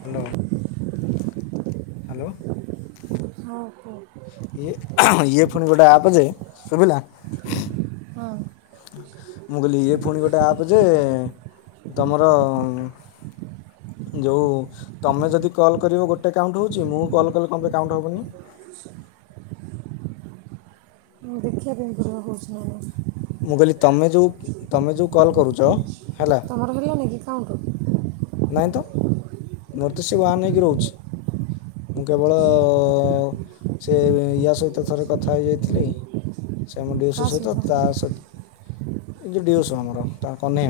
Hello hello. ହଁ ହୋ ଇ ଇଏ ଫୋନ୍ ଗୋଟେ ଆପ୍ ଯେ ଶୁଭିଲା। ହଁ ମୁଁ କହିଲି ଇଏ ପୁଣି ଗୋଟେ ଆପ୍ ଯେ ତୁମର ଯୋଉ ତମେ ଯଦି କଲ କରିବ ଗୋଟେ କାଉଣ୍ଟ ହଉଚି ମୁଁ କଲ କଲେ କାଇଁ ହବନି? [inaudible] ଁ ଦେଖିବା ପାଇଁ ପୁର ଖୁଛି ନା [unintelligible] ମୁଁ କହିଲି ତମେ ଯେଉଁ ତମେ ଯେଉଁ କଲ୍ କରୁଛ ହେଲା ତମର ମିଳିଲାନି କୀ କାଉଣ୍ଟ? ନାଇଁ ତ ମୋର ତ ସେ ଓନେ ହେଇକି ରହୁଛି ମୁଁ କେବଳ ସେ ୟା ସହିତ ଥରେ କଥା ହେଇଯାଇଥିଲି ସେ ଆମ ଡିଓସୁ ସହିତ ତା ସହିତ ଏ ଯେଉଁ ଡିଓସୁ ଆମର ତା କନେୟ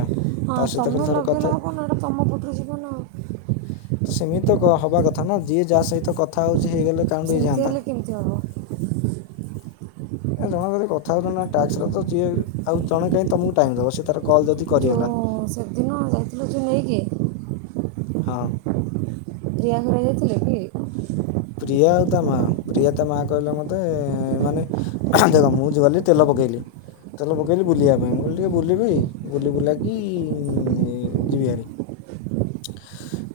ହଁ ତମେ ଲଗେଇଲେ ହବ ନା ଏଇଟା ତମ ପଟରୁ ଯିବନ ଆଉ। ତ ସେମିତି ହବା କଥା ନା ଯିଏ ଯାହା ସହିତ କଥା ହଉଛି ହେଇଗଲେ କାମ ସେମିତି ହେଇଯାଆନ୍ତା। ହେଲେ କେମିତି ହେବ? ଏ ଜଣେ ଯଦି କଥା ହଉଛନ୍ତି ନା ଟର ଯିଏ ଆଉ ଜଣେ କାହିଁ ତମକୁ ଟାଇମ ଦବ ସେ ତାର କଲ୍ ଯଦି କରିଗଲା ଯେଉଁ ସେଦିନ ଯାଇଥିଲୁ ଯେଉଁ ନେଇକି ହଁ। ପ୍ରିୟା ଘର ଯାଇଥିଲେ କି? ପ୍ରିୟା ଆଉ ତା ମା ପ୍ରିୟା ତା ମା କହିଲେ ମତେ ମାନେ ଦେଖ ମୁଁ ଯଉ ଗଲି ତେଲ ପକେଇଲି। ତେଲ ପକେଇଲି ବୁଲିବା ପାଇଁ ମୁଁ କହିଲି ଟିକଏ ବୁଲିବି ବୁଲି ବୁଲାକି ଯିବି ହେରି।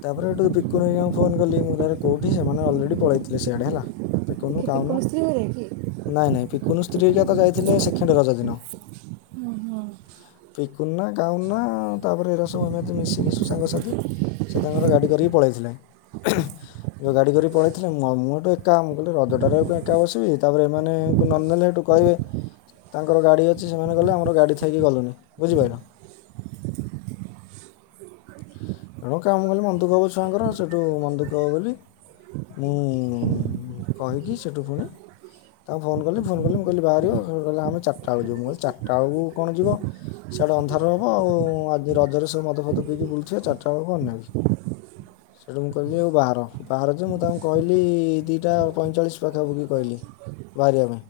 ତାପରେ ଏଠୁ ପକୁନ କୁ ମୁଁ ଫୋନ କଲି ଆରେ କୋଉଠି ସେମାନେ ଅଲରେଡି ପଳେଇଥିଲେ ସେଆଡେ ହେଲା ପିକୁନ କ [unintelligible] ନାଇଁ ନାଇଁ ପିକୁନୁ ସ୍ତ୍ରୀ ହେରିକା ତ ଯାଇଥିଲେ ସେକେଣ୍ଡ ରଜ ଦିନ। ହଁ ହଁ ପିକୁନନା ଗାଉନନା ତାପରେ ଏ ରସବ ଏମତି ମିଶିକି ସାଙ୍ଗସାଥି ସେ ତାଙ୍କର ଗାଡ଼ି କରିକି ପଳାଇଥିଲେ। ଯୋଉ ଗାଡ଼ି କରି ପଳେଇଥିଲେ ମୁଁ ଏଠୁ ଏକା ମୁଁ କହିଲି ରଜ ଟାରେ ଆଉ କଣ ଏକା ବସିବି ତାପରେ ଏମାନେ ତାଙ୍କୁ ନନେଲେ ସେଠୁ କହିବେ ତାଙ୍କର ଗାଡ଼ି ଅଛି ସେମାନେ ଗଲେ ଆମର ଗାଡ଼ି ଥାଇକି ଗଲୁନି ବୁଝିପାରିଲ। [inaudible] ଏଣୁ କାମ କଲେ ମନଦୁଃଖ ହବ ଛୁଆଙ୍କର ସେଇଠୁ ମନଦୁଃଖ ହେବ ବୋଲି ମୁଁ କହିକି ସେଠୁ ପୁଣି ତାଙ୍କୁ ଫୋନ କଲି ଫୋନ କଲି ମୁଁ କହିଲି ବାହାରିବ କହିଲା ଆମେ ଚାରଟା ବେଳକୁ ଯିବୁଁ କହିଲି ଚାରଟା ବେଳକୁ କଣ ଯିବ ସେଆଡ଼େ ଅନ୍ଧାର ହେବ ଆଉ ଆଜି ରଜରେ ସବୁ ମଦ ଫଦ ପିଇକି ବୁଲୁଥିବେ ଚାରଟା ବେଳକୁ କଣ ନେବି। ସେଇଠୁ ମୁଁ କହିଲି ଆଉ ବାହାର ବାହାର ଯେ ମୁଁ ତାଙ୍କୁ କହିଲି ଦୁଇଟା ପଇଁଚାଳିଶ ପାଖାପଖି କହିଲି। ବାହାରିବା ପାଇଁ।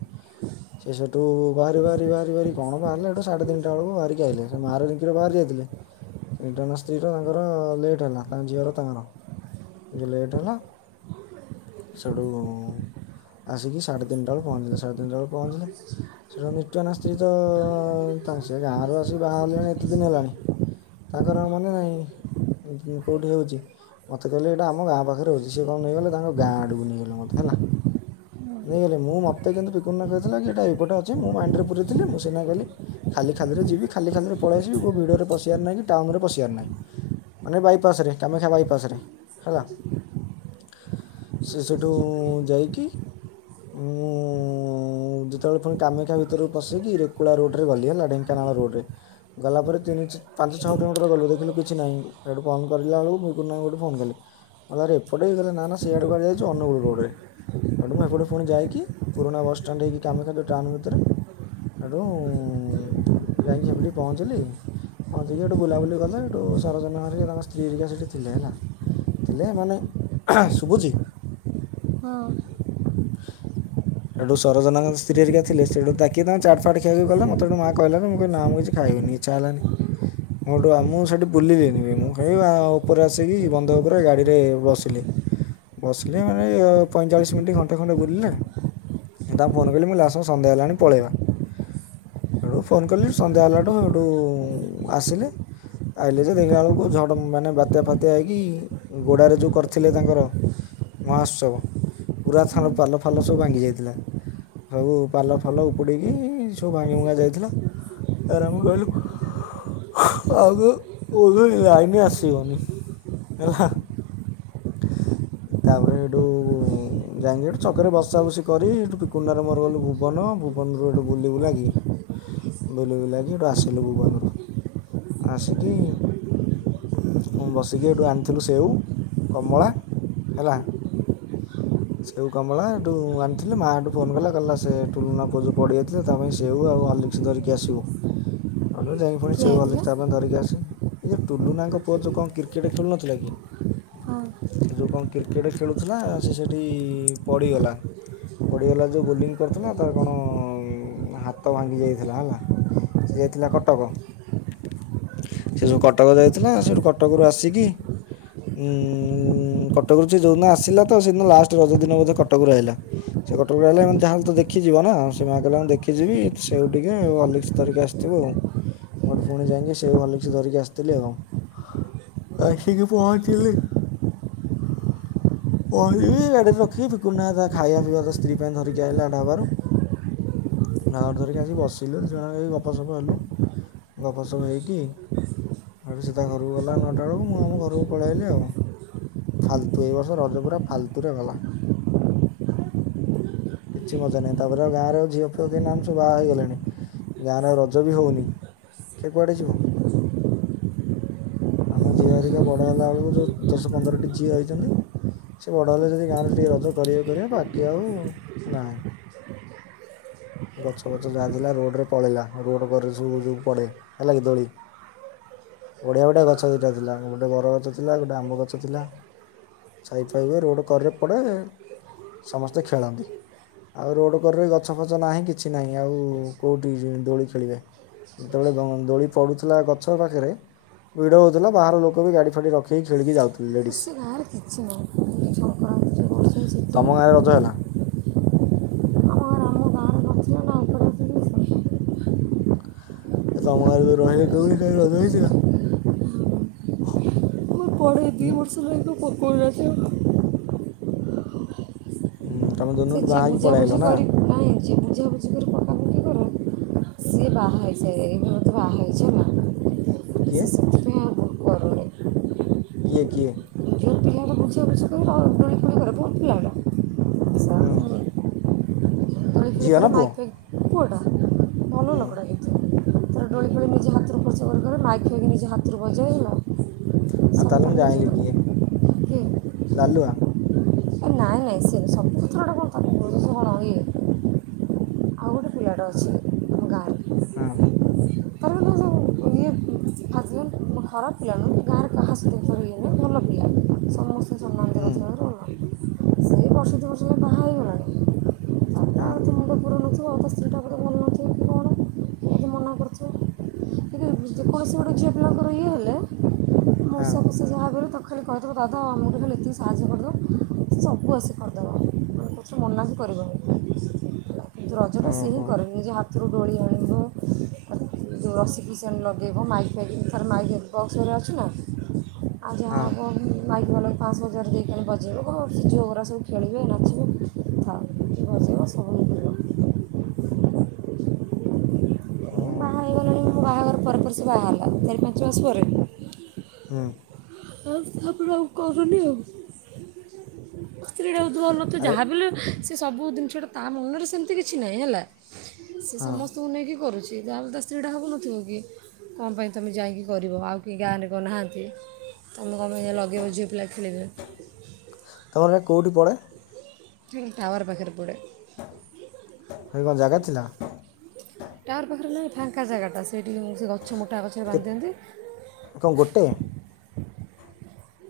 ସେ ସେଠୁ ବାହାରି ବାହାରି ବାହାରି ବାହାରି କଣ ବାହାରିଲା ଏଠୁ ସାଢ଼େ ତିନିଟା ବେଳକୁ ବାହାରିକି ଆଇଲେ [unintelligible] ଥିଲେ ସେଇଠୁ ମୋ ସ୍ତ୍ରୀ ର ତାଙ୍କର ଲେଟ୍ ହେଲା ତାଙ୍କ ଝିଅର ତାଙ୍କର ଟିକେ ଲେଟ୍ ହେଲା ସେଠୁ ଆସିକି ସାଢ଼େ ତିନିଟା ବେଳେ ପହଞ୍ଚିଲେ ସାଢ଼େ ତିନିଟା ବେଳେ ପହଞ୍ଚିଲେ। ସେଠା ନିତ୍ୟନା ସ୍ତ୍ରୀ ତ ତାଙ୍କ ସେ ଗାଁରୁ ଆସିକି ବାହାରିଲାଣି ଏତେ ଦିନ ହେଲାଣି। ତାଙ୍କର ମନେ ନାହିଁ। କୋଉଠି ହଉଛି ମତେ କହିଲେ ଏଇଟା ଆମ ଗାଁ ପାଖରେ ହଉଛି ସେ କଣ ନେଇଗଲେ ତାଙ୍କ ଗାଁ ଆଡ଼କୁ ନେଇଗଲେ ମତେ। ହେଲା। ନେଇଗଲେ ମୁଁ ମୋତେ କିନ୍ତୁ ପିକନ କହିଥିଲା କି ଏଇଟା ଏଇପଟେ ଅଛି ମୁଁ ମାଇଣ୍ଡରେ ପୁରେଇଥିଲି ମୁଁ ସିନା କହିଲି ଖାଲି ଖାଲିରେ ଯିବି ଖାଲି ଖାଲିରେ ପଳେଇ ଆସିବି କେଉଁ ଭିଡ଼ରେ ପଶିବାର ନାହିଁ କି ଟାଉନରେ ପଶିବାର ନାହିଁ। ମାନେ ବାଇପାସରେ କାମାକ୍ଷା ବାଇପାସରେ ହେଲା। ସେ ସେଠୁଁ ଯାଇକି। ମୁଁ ଉଁ ଉଁ ଯେତବେଳେ ପୁଣି କାମାକ୍ଷା ଭିତରକୁ ପସିକି ରୁକୁଳା ରୋଡ଼ରେ ଗଲି ହେଲା ଢେଙ୍କାନାଳ। ହଁ ରୋଡ଼ରେ ଗଲା ପରେ ତିନି ଛି ପାଞ୍ଚ ଛଅ କିଲୋମିଟର ଗଲୁ ଦେଖିଲୁ କିଛି ନାହିଁ। ଏଇଠୁ କଣ କରିଲା ବେଳକୁ ମୁଁ କୁନାକୁ ସେଠୁ ଫୋନ୍ କଲି ମୋତେ ଆରେ ଏପଟେ ସେ କହିଲା ନା ନା ସେଆଡ଼ୁ କୁଆଡ଼େ ଯାଇଛ ଅନୁଗୁଳ ରୋଡ଼ରେ। ଏଠୁ ମୁଁ ଏପଟେ ଫୁଣି ଯାଇକି ପୁରୁଣା ବସ୍ ଷ୍ଟାଣ୍ଡ ହେଇକି କାମାକ୍ଷା ରୋଡ଼ ଟାଉନ୍ ଭିତରେ ଏଇଠୁଁ ଯାଇଁକି ସେପଟିକି ପହଞ୍ଚିଲି। ପହଞ୍ଚିକି ଏଠୁ ବୁଲାବୁଲି କଲେ ଏଠୁ ସରୋଜନା ସେଠି ତାଙ୍କ ସ୍ତ୍ରୀ ଘରିକା ସେଠି ଥିଲେ ହେଲା ଥିଲେ ମାନେ ଅହ ଶୁଭୁଚି। ହଁ। [unintelligible] ସେଠୁ ସରଜନାଙ୍କ ସ୍ତ୍ରୀ ଘରିକା ଥିଲେ ସେଠୁ ଡାକି ତାଙ୍କୁ ଚାଟ୍ ଫାଟ୍ ଖିଆଖୁଇ କଲେ ମତେ ସେଠୁ ମା କହିଲାଁକୁ ମୁଁ କହିଲି ନା ମୁଁ କିଛି ଖାଇବିନି ଇଚ୍ଛା ହେଲାନି। ମୁଁ ସେଠୁ ଆଉ ମୁଁ ସେଠି ବୁଲିଲିନିବି। ମୁଁ ଖାଇ ଆ-ଉପରେ ଆସିକି ବନ୍ଧ ଉପରେ ଗାଡ଼ିରେ ବସିଲି। ବସିଲି ମାନେ ଏଇ ଏ ପଇଁଚାଳିଶ ମିନିଟ୍ ଘଣ୍ଟେ ଖଣ୍ଡେ ବୁଲିଲେ। ମୁଁ ତାଙ୍କୁ ଫୋନ୍ କଲି ମୁଁ ହିଲି ଆସ ସନ୍ଧ୍ୟା ହେଲାଣି ପଳେଇବା। ଏଠୁ ଫୋନ୍ କଲି ସନ୍ଧ୍ୟା ହେଲାଠୁଁ ସେଇଠୁ ଉଁ ଆସିଲେ ଆଇଲେ ଯେ ଦେଖିଲା ବେଳକୁ ଝଡ଼ ମାନେ ବାତ୍ୟା ଫାତ୍ୟା ହେଇକି ଗୋଡ଼ାରେ ଯୋଉ କରିଥିଲେ ତାଙ୍କର। ମହାତ୍ସବ। ପୁରାତନ ପାଲ ଫାଲ ସବୁ ଭାଙ୍ଗି ଯାଇଥିଲା। ସବୁ ପାଲ ଫାଲ ଉପୁଡିକି ସବୁ ଭାଙ୍ଗି ଭୁଙ୍ଗା ଯାଇଥିଲ। [unintelligible] ଲାଇନି ଆସିବନି ହେଲା। ତାପରେ ହେଠୁ ଯାଇଁକି ଏଠୁ ଛକରେ ବସା ବସି କରି ସେଠୁ ପିକୁନାର ମୋର ଗଲୁ ଭୁବନ ହଁ ଭୁବନରୁ ଏବେ ବୁଲିବୁଲି ଆଇଲିଣି। ବୁଲିବୁଲା କିି ଏଠୁ ଆସିଲୁ ଭୁବନରୁ। ଆସିକି ମୁଁ ବସିକି ଏବେ ଆଣିଥିଲୁ ସେଉ କମଳା ହେଲା। ସେଉ କମଳା ଏଠୁ ଆଣିଥିଲି ମା ହେଠୁ ଫୋନ କଲା କହିଲା ସେ ଟୁଲୁନା ପୁଅ ଯୋଉ ପଡି ଯାଇଥିଲା ତା ପାଇଁ ସେଉ ଆଉ ହଲ୍ ଲିକ୍ସ ଧରିକି ଆସିବୁ। ମୁଁ ଯାଇଁ ଫୁଣି କିଏ ସେଉ ଯାଇଥିଲା ହଲିକ୍ସ୍ ତାପାଇଁ ଧରିକି ଆସି ଏ ଯୋଉ ଟୁଲୁନାଙ୍କ ପୁଅ ଯୋଉ କଣ କ୍ରିକେଟ୍ ଖେଳୁନଥିଲା କି? ହଁ ସେ ଯୋଉ କଣ କ୍ରିକେଟ ଖେଳୁଥିଲା ସେ ସେଠି ପଡ଼ିଗଲା। ପଡିଗଲା ଯୋଉ ବୋଲିଂ କରୁଥିଲା ତାର କଣ ଅଁ ହାତ ଭାଙ୍ଗି ଯାଇଥିଲା ହେଲା। ସେ ଯାଇଥିଲା କଟକ। ସେ ଯୋଉ କଟକ ଯାଇଥିଲା ସେଠୁ କଟକରୁ ଆସିକି ଉଁ ହୁଁ କଟକରୁ ସେ ଯୋଉଦିନ ଆସିଲା ତ ସେଦିନ ଲାଷ୍ଟ ରଜ ଦିନ ବୋଧେ କଟକରୁ ଆଇଲା। ସେ କଟକରୁ ଆଇଲା ଏମାନେ ଯାହେଲ ତ ଦେଖିଯିବ ନା ସୀମା କହିଲା ମୁଁ ଦେଖିଯିବି। ସେଉ ଟିକେ ହଲିକ୍ସ ଧରିକି ଆସିଥିବୁ ଆଉ। ମୁ ହେଟୁ ଫୁଣି ଯାଇଁକି ସେଉ ହଲିକ୍ସ ଧରିକି ଆସିଥିଲି ଆଉ କଣ। ଆସିକି ପହଞ୍ଚ୍ ଚିଲି। କହିବି ଗାଡ଼ିରେ ରଖିକି ପିକୁନୁ ନାହିଁ ତା ଖାଇବା ପିଇବା ତା ସ୍ତ୍ରୀ ପାଇଁ ଧରିକି ଆଇଲା ଢାବାରୁ ନୌଡ୍ ଧରିକି ଆସିକି ବସିଲୁ ଦି ଜଣ ଏଇ ଗପସପ ହେଲୁ। ଗପସପ ହେଇକି ହେଇଟୁ ସେ ତା ଘରକୁ ଗଲା ନଅଟା ବେଳକୁ ମୁଁ ଆମ ଘରକୁ ପଳେଆଇଲି ଆଉ। ଫାଲତୁ ଏଇ ବର୍ଷ ରଜ ପୁରା ଫାଲତୁ ରେ ଗଲା। କିଛି ମଜା ନାହିଁ। ତାପରେ ଆଉ ଗାଁରେ ଆଉ ଝିଅ ଫିଅ କେହି ନାହାନ୍ତି ସବୁ ବାହା ହେଇଗଲେଣି। ଗାଁରେ ଆଉ ରଜ ବି ହଉନି କିଏ କୁଆଡ଼େ ଯିବ? ଆମ ଝିଅ ହରିକା ବଡ଼ ହେଲା ବେଳକୁ ଯୋଉ ଦଶ ପନ୍ଦରଟି ଝିଅ ହେଇଚନ୍ତି ସେ ବଡ଼ ହେଲେ ଯଦି ଗାଁରେ ଟିକେ ରଜ କରିବେ କରିବେ ବାକି ଆଉ ନାହିଁ। [inaudible] ଗଛ ଫଛ ଯାହା ଥିଲା ରୋଡ଼ରେ ପଳେଇଲା। ରୋଡ଼ କରରେ ସବୁ ଯୋଉ ପଡ଼େ ହେଲା କି ଦୋଳି। ବଢିଆ ବଢିଆ ଗଛ ଦୁଇଟା ଥିଲା ଗୋଟେ ବର ଗଛ ଥିଲା। ଗୋଟେ ଆମ୍ବ ଗଛ ଥିଲା। ଛାଇ ଫାଇ ହୁଏ ରୋଡ଼ କରରେ ପଡ଼େ। ସମସ୍ତେ ଖେଳନ୍ତି। ଆଉ ରୋଡ଼ କରରେ ଗଛ ଫଛ ନାହିଁ। କିଛି ନାହିଁ। ଆଉ କୋଉଠି ଜିମି ଦୋଳି ଖେଳିବା। ଯେତେବେଳେ ଗ ଦୋଳି ପଡୁଥିଲା ଗଛ ପାଖରେ ଭିଡ ହଉଥିଲା ବାହାର ଲୋକ କ ବି ଗାଡ଼ି ଫାଡି ରଖିକି ଖେଳି କି ଯାଉଥି ହେ ସେ ଗାଁରେ କିଛି ନାହିଁ ଖାଲି ସଂକ୍ରାନ୍ତିରେ ବର୍ଷରେ ତୁମ ଗାଁରେ ରଜ ହେଲା ସେତିକି। ଆମ ଗାଁରେ ଆମ ଗାଁରେ ନଥିଲା ନା ଉପରେ ଏ ତମ ଗାଁ ରେ ଯୋଉ ରହିଲି କୋଉଠି କାଇଁ ରଜ ହେଇଥିଲା? ପଡେ ଦି ହୁଁ ବର୍ଷ ହେଲା ପକଉନାହାଁନ୍ତି ଆଉ। ହୁଁ, ତମେ ସେ ଯେଉଁଦିନଠୁ ଯିଏ ବାହା ହେଇକି ପଳେଇ ଆଇଲ ବୁଝାବୁଝି ନା କରି ନାହିଁ ଯିଏ ବୁଝି ବୁଝାବୁଝି କରି ପକାପକି କରେ ସିଏ ବାହା ହେଇସାଇଲାଣୀ ଏବେ ବୋଧେ ବାହା ହେଇଚି ହେଲା। କିଏ? କରୁଣିନା। କିଏ କିଏ? ବୁଝା ବୁଝି କରୁ ର [unintelligible] ଦୋଳି ଫୋଳି କରେ ଭଲ ପିଲା ଟା। ହୁଁ। ଝିଅ ନା [unintelligible] ପୁଅ ମାଇକି ଫାଇକ୍ ପୁଅ ଟା ଭଲ ହୁଁ ଲୋକଟା କିନ୍ତୁ। ତାର ଦୋଳି ଫୋଳି ନିଜେ ହାତରୁ ଖର୍ଚ୍ଚ କରି କରେ। ମାଇକ୍ ଫାଇକ୍ ନିଜ ହାତରୁ ବଜାଏ ହେଲା। ଆଉ ତା ସବୁ ହେଲେ ତାର ମୁଁ ନିଜେ ଜାଇଁଲି କିଏ କରେ କିଏ ଲାଲୁଆ? ଏ ନାଇଁ ନାଇଁ ସିଏ ନୁହେଁ ସବୁ କଥା ଗୁଡ଼ା କଣ ତାକୁ କହୁଚ ସେ କଣ ଇଏ? ପିଲାଟେ ଅଛି ଆମ ଗାଁର ହଁ। ଉଁ ଖରାପ ପିଲା ନୁହେଁ କି ଗାଁ ରେ କାହାର କାହା ସହିତ [unintelligible] ଇଏ ନୁହେଁ ଭଲ ପିଲା। ସମସ୍ତେ ସମ୍ମାନ ଦେବା ହୁଁ। କଥାରେ ଭଲ ସେଇ ବର୍ଷେ ଦୁଇ ବର୍ଷ ହେଲା ବାହା ହେଇଗଲାଣି ତାପରେ ହଁ। ଆଉ ଏତେ ମୁଣ୍ଡ ପୁରଉନଥିବ ଆଉ ତା ସ୍ତ୍ରୀଟା ବୋଧେ ଭଲ ନଥିବ କି କ'ଣ ଏମିତି ମନା କରୁଥିବ କିନ୍ତୁ ଯେକୌଣସି ଗୋଟେ ଝିଅ ପିଲାଙ୍କର ଇଏ ହେଲେ ହଁ। କହିଦବ ଦାଦା ଆମକୁ ଟିକେ ଖାଲି ଏତିକି ସାହାଯ୍ୟ କରିଦବ। ସେ ସବୁ ଆସି କରିଦବ। ଉଁ କିଛ ମନା ହିଁ କରିବନି କିନ୍ତୁ ରଜଟା ସିଏ ହିଁ ଓହୋ କରେ। ନିଜ ହାତ ଦୋଳି ଆଣିବ। ଉଁ ଜୋ ରଶି ଫସି ଆଣି ଲଗେଇବ। ମାଇକ ଫାଇକ ବି ଥରେ ମାଇକ ଆଣି ବକ୍ସ ହେରିକା ଅଛି ନା? ଆଉ ଯାହା ହଁ ହବ ମାଇକ୍ ବାଲା କୁ ପାଁଶ ହଜାର ଦେଇକି ଆଣି ବଜେଇବ। କହିବ ସେ ଝିଅ ଗୁରା ସବୁ ଖେଳିବେ ନାଚିବେ ଥାଉ। ସେ ବ ଏ ବାହା ଓଃହୋ। ହେଇଗଲାଣି ମୋ ବାହାଘର ପରେ ପରେ ସେ ବାହା ହେଲା ଚାରି ପାଞ୍ଚ ମାସ ପରେ। ହୁଁ। ତା ପରେ ଆଉ କରୁନି ଆଉ। ସ୍ତ୍ରୀଟା ବହୁତ୍ ଭଲ ତ ଆରେ ଯାହାବି ହେଲେ ସେ ସବୁ ଜିନିଷଟା ତା ମନରେ ସେମିତି କିଛି ନାହିଁ ହେଲା। ସେ ହଁ ସମସ୍ତଙ୍କୁ ନେଇକି କରୁଛି। ଯେ ଯାହା ହେଲେ ତା ସ୍ତ୍ରୀ ଟା ଭାବୁନଥିବ କି କଁ ପାଇଁ ତମେ ଯାଇକି କରିବ। ଆଉ କେଇ ଗାଁ ରେ କଣ ନାହାଁନ୍ତି। ତମେ କଁ ପାଇଁ ଯାଇ ଲଗେଇବ ଝିଅ ପିଲା ଖେଳିବେ? ତୁମର ଏଇଟା କେଉଁଠି ପଡ଼େ ଟି ଟାୱାର ପାଖରେ ପଡ଼େ। ହେଇ କଣ ଜାଗା ଥିଲା? ଟାୱାର ପାଖରେ ନାଇଁ ଫାଙ୍କା ଜାଗା ଟା ସେଇଠି ମୁଁ ସେ ଗଛ ଗଛ ମୋଟା ଗଛ ରେ କେ- ବାନ୍ଧି କ'ଣ ଗୋଟେ ଦିଅନ୍ତି।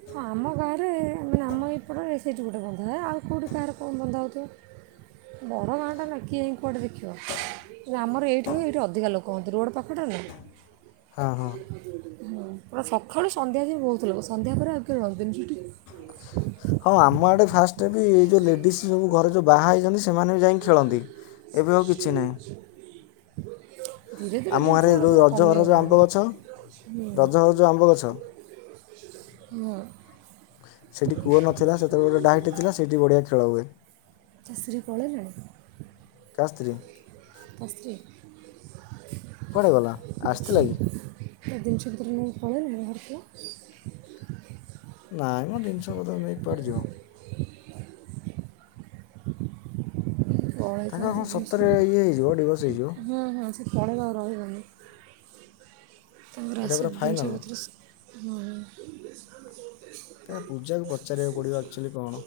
ହଁ ଆମ ଗାଁରେ ମାନେ ଆମ ଏଇପଟରେ ସେଇଠି ଗୋଟାଏ ବନ୍ଧା ହୁଏ। ଆଉ କୋଉଠି କାହାର ବନ୍ଧା ହଉଥିବ? ବଡ ଗାଁ ଟା ନା କିଏ ଯାଇଁ କୁଆଡେ ଦେଖିବ? କି ଆମର ଏଇଠି ହଏ ଏଇଠି ଅଧିକା ଲୋକ ହୁଅନ୍ତି ରୋଡ଼ ପାଖଟା ନା। ହଁ ହଁ। ହୁଁ ପୁରା ସକାଳୁ ରୁ ସନ୍ଧ୍ୟା ଯାଏ ବହୁତ ଲୋକ। ସନ୍ଧ୍ୟା ପରେ ଆଉ କେବେ ରହନ୍ତି ସେଠି। ହଁ ଆମ ଆଡ଼େ ଫାଷ୍ଟରେ ବି ଏ ଯୋଉ ଲେଡ଼ିସ୍ ସବୁ ଘରେ ଯୋଉ ବାହା ହେଇଯାଆନ୍ତି ସେମାନେ ବି ଯାଇକି ଖେଳନ୍ତି। ଏବେ ଆଉ କିଛି ନାହିଁ। ଧୀରେ ଧୀରେ ଆମ ଜିନିଷ ଘାଁରେ ଗୁଡ଼ା ଯୋଉ ସବୁ ରଜରଜ ଆମ୍ବ କମିଗଲାଣି ଗଛ ରଜ ରଜ ଆମ୍ବ ଗଛ। ହଁ। ସେଠି କୂଅ ନଥିଲା ସେତେବେଳେ ଗୋଟେ ଡାଇଟ୍ ଥିଲା ସେଇଠି ବଢ଼ିଆ ଖେଳ ହୁଏ। ତା ସ୍ତ୍ରୀ କା ସ୍ତ୍ରୀ ପଳେଇଲାଣି। କୁଆଡ଼େ ଗଲା ଜିନିଷ ଆସିଥିଲା କି ପତ୍ର ନେଇ ପଳେଇଲାଣି। [unintelligible] ନାଇଁ ମ ଜିନିଷ ପତ୍ର ନେଇକି କୁଆଡେ ଯିବ। [unintelligible] ହୁଁ ହୁଁ ତାଙ୍କର କ'ଣ ସତରେ ଇଏ ହେଇଯିବ ଡିଭୋର୍ସ ହେଇଯିବ [unintelligible] ଏଇଟା ଏଗୁଡ଼ାକ ପୁରା ସବୁ ଜିନିଷ ଫାଇନାଲ୍ ପତ୍ର ହଁ [unintelligible] ଏଇଟା ପୂଜାକୁ ପଚାରିବାକୁ ପଡିବ ଅକଚୁଆଲ କଣ?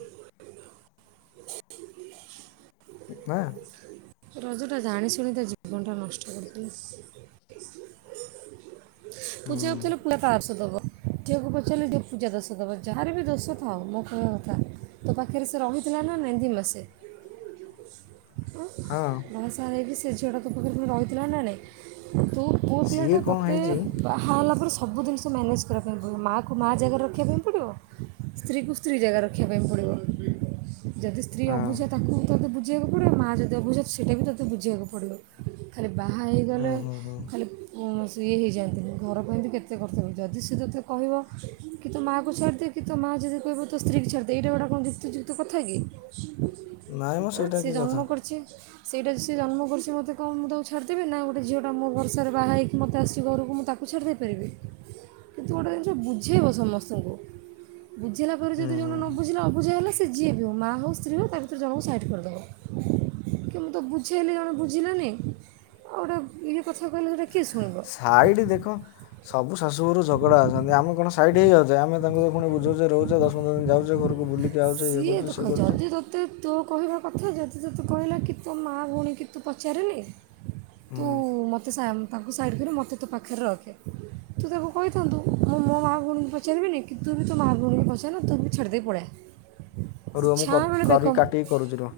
ନା ରଜଟା ଜାଣିଶୁଣି ତା ଜୀବନଟା ନଷ୍ଟ କରିଦେଲା। ପୂଜା ଉପଜ ପୁୁର ତାରଶ ଦବ। ିଅକୁ ପଚାରିଲେ ଟେ ପୂଜା ଦୋଷ ଦେବ ଯାହାର ବି ଦୋଷ ଥାଉ ମୋ କହିବା କଥା ତୋ ପାଖରେ ସେ ରହିିବ ନା ନେନ୍ଦି ମାସେ [inaudible] ମାସେ ହେଇକି ସେ ଝିଅଟାଙ୍କ ପାଖରେ ପୁଣି ରହିଥିଲା ନା ନାହିଁ। ତୁ ପୁଅ ସିଏ ପିଲାଟା କ'ଣ ତଟେ ହେଇଛି ବାହାହେଲା ପରେ ସବୁ ଜିନିଷ ମ୍ୟାନେଜ୍ କରିବା ପାଇଁ ପଡ଼ିବ ମାଆକୁ ମାଆ ଜାଗାରେ ରଖିବା ପାଇଁ ପଡ଼ିବ ସ୍ତ୍ରୀକୁ ସ୍ତ୍ରୀ ଜାଗାରେ ରଖିବା ପାଇଁ ପଡ଼ିବ। ଯଦି ସ୍ତ୍ରୀ ହଁ ଅବୁଝା ତାକୁ ତତେ ବୁଝିବାକୁ ପଡିବ ମା ଯଦି ଅବୁଝା ସେଇଟା ବି ତୋତେ ବୁଝିବାକୁ ପଡ଼ିବ ଖାଲି ବାହା ହେଇଗଲେ ହୁଁ ହୁଁ ହୁଁ ଖାଲି ସଇଏ ହେଇଯାଆନ୍ତିନି ଘର ପାଇଁ ଏମିତି କେତେ କଷ୍ଟ ହ। [inaudible] ଯଦି ସେ ତୋତେ କହିବ କି ତ ମାଆକୁ ଛାଡ଼ିଦିଅ କି ତ ମା ଆ ଯଦି କହିବ ତ ସ୍ତ୍ରୀକୁ ଛାଡ଼ିଦେ ଏଇଟା ଗୁଡା କଣ ଦେଖୁୁ ତ କଥା କି? ନାଇଁ ମ ସେଇଟା ସେ କି କଥା ଜନ୍ମ କରିଛି ସେଇଟା ସେ ଜନ୍ମ କରିିବ ମୋତ କଣଁ ତାକୁ ଛାଡ଼ି ଦେବି ନା ଗୋଟେ ଝିଟା ମୋ ବର୍ଷାରେ ବାହା ହୋଇକି ମୋତେ ଆସି ଘରକୁ ମୁଁ ତାକୁ ପଛାଡ଼ି ଦେଇ ପାରିବେ କିନ୍ତୁ ଗୋଟେ ଜିନିଷ ବୁଝେଇବ ସମସ୍ତଙ୍କୁ। ବୁଝିଲା ପରେ ହୁଁ ଯଦି ଜନେ ହୁଁ ନ ବୁଝିଲେ ଅୁଝା ହେଲେ ସେ ଯିଏ ବି ହେଉ ମା ହେଉ ସ୍ତ୍ରୀ ହେଉ ତା ଭିତରେ ଜଣଙ୍କୁ ସାଇଟ୍ କରିଦବ କି ତ ବୁଝେଇଲେ ଜଣେ ବୁଝିଲାନି ଆଉ ଗୋଟେ ଇଏ କଥା କହିଲେ କିଏ ଶୁଣିବ ସାଇଡ ଦେଖ ସବୁ ଶାଶୁ ଘରୁ ଝଗଡା ଅଛନ୍ତି ଆମେ କଣ ସାଇଡ ହେଇଯାଉଛ? ଯେ ଆମେ ତାଙ୍କୁ ଦେଖୁଣି ବୁଝଛେ ରହୁଛ ଦଶ ପନ୍ଦର ଦିନ ଯାଉଛ ଘରକୁ ବୁଲୀ ସିଏ ଦେଖ ଯଦି ତତେ ତୋ କହିବା କଥା ଯଦି ତ ତୁ କହିଲା କି ତୋ ମାଆ ଭଉଣୀ କି ତୁ ପଚାରେନି ତୁ ମୋତେ ତାକୁ ସାଇଡ଼୍ କରିୁ ମୋତେ ତୋ ପାଖରେ ରଖେ। ତୁ ତାକୁ କହିଥାନ୍ତୁ ମୁଁ ମୋ ମା ଭଉଣୀଙ୍କୁ ପଚାରିବିନି କି ତୁ ବି ତୋ ମା ଭଉଣୀଙ୍କୁ ପଚାର ନା ତୁ ବି ଛାଡ଼ିଦ ପଳେଇଆ। ରୁହ ମୁଁ କରି କାଟିକି କରୁଛି ରୁହ।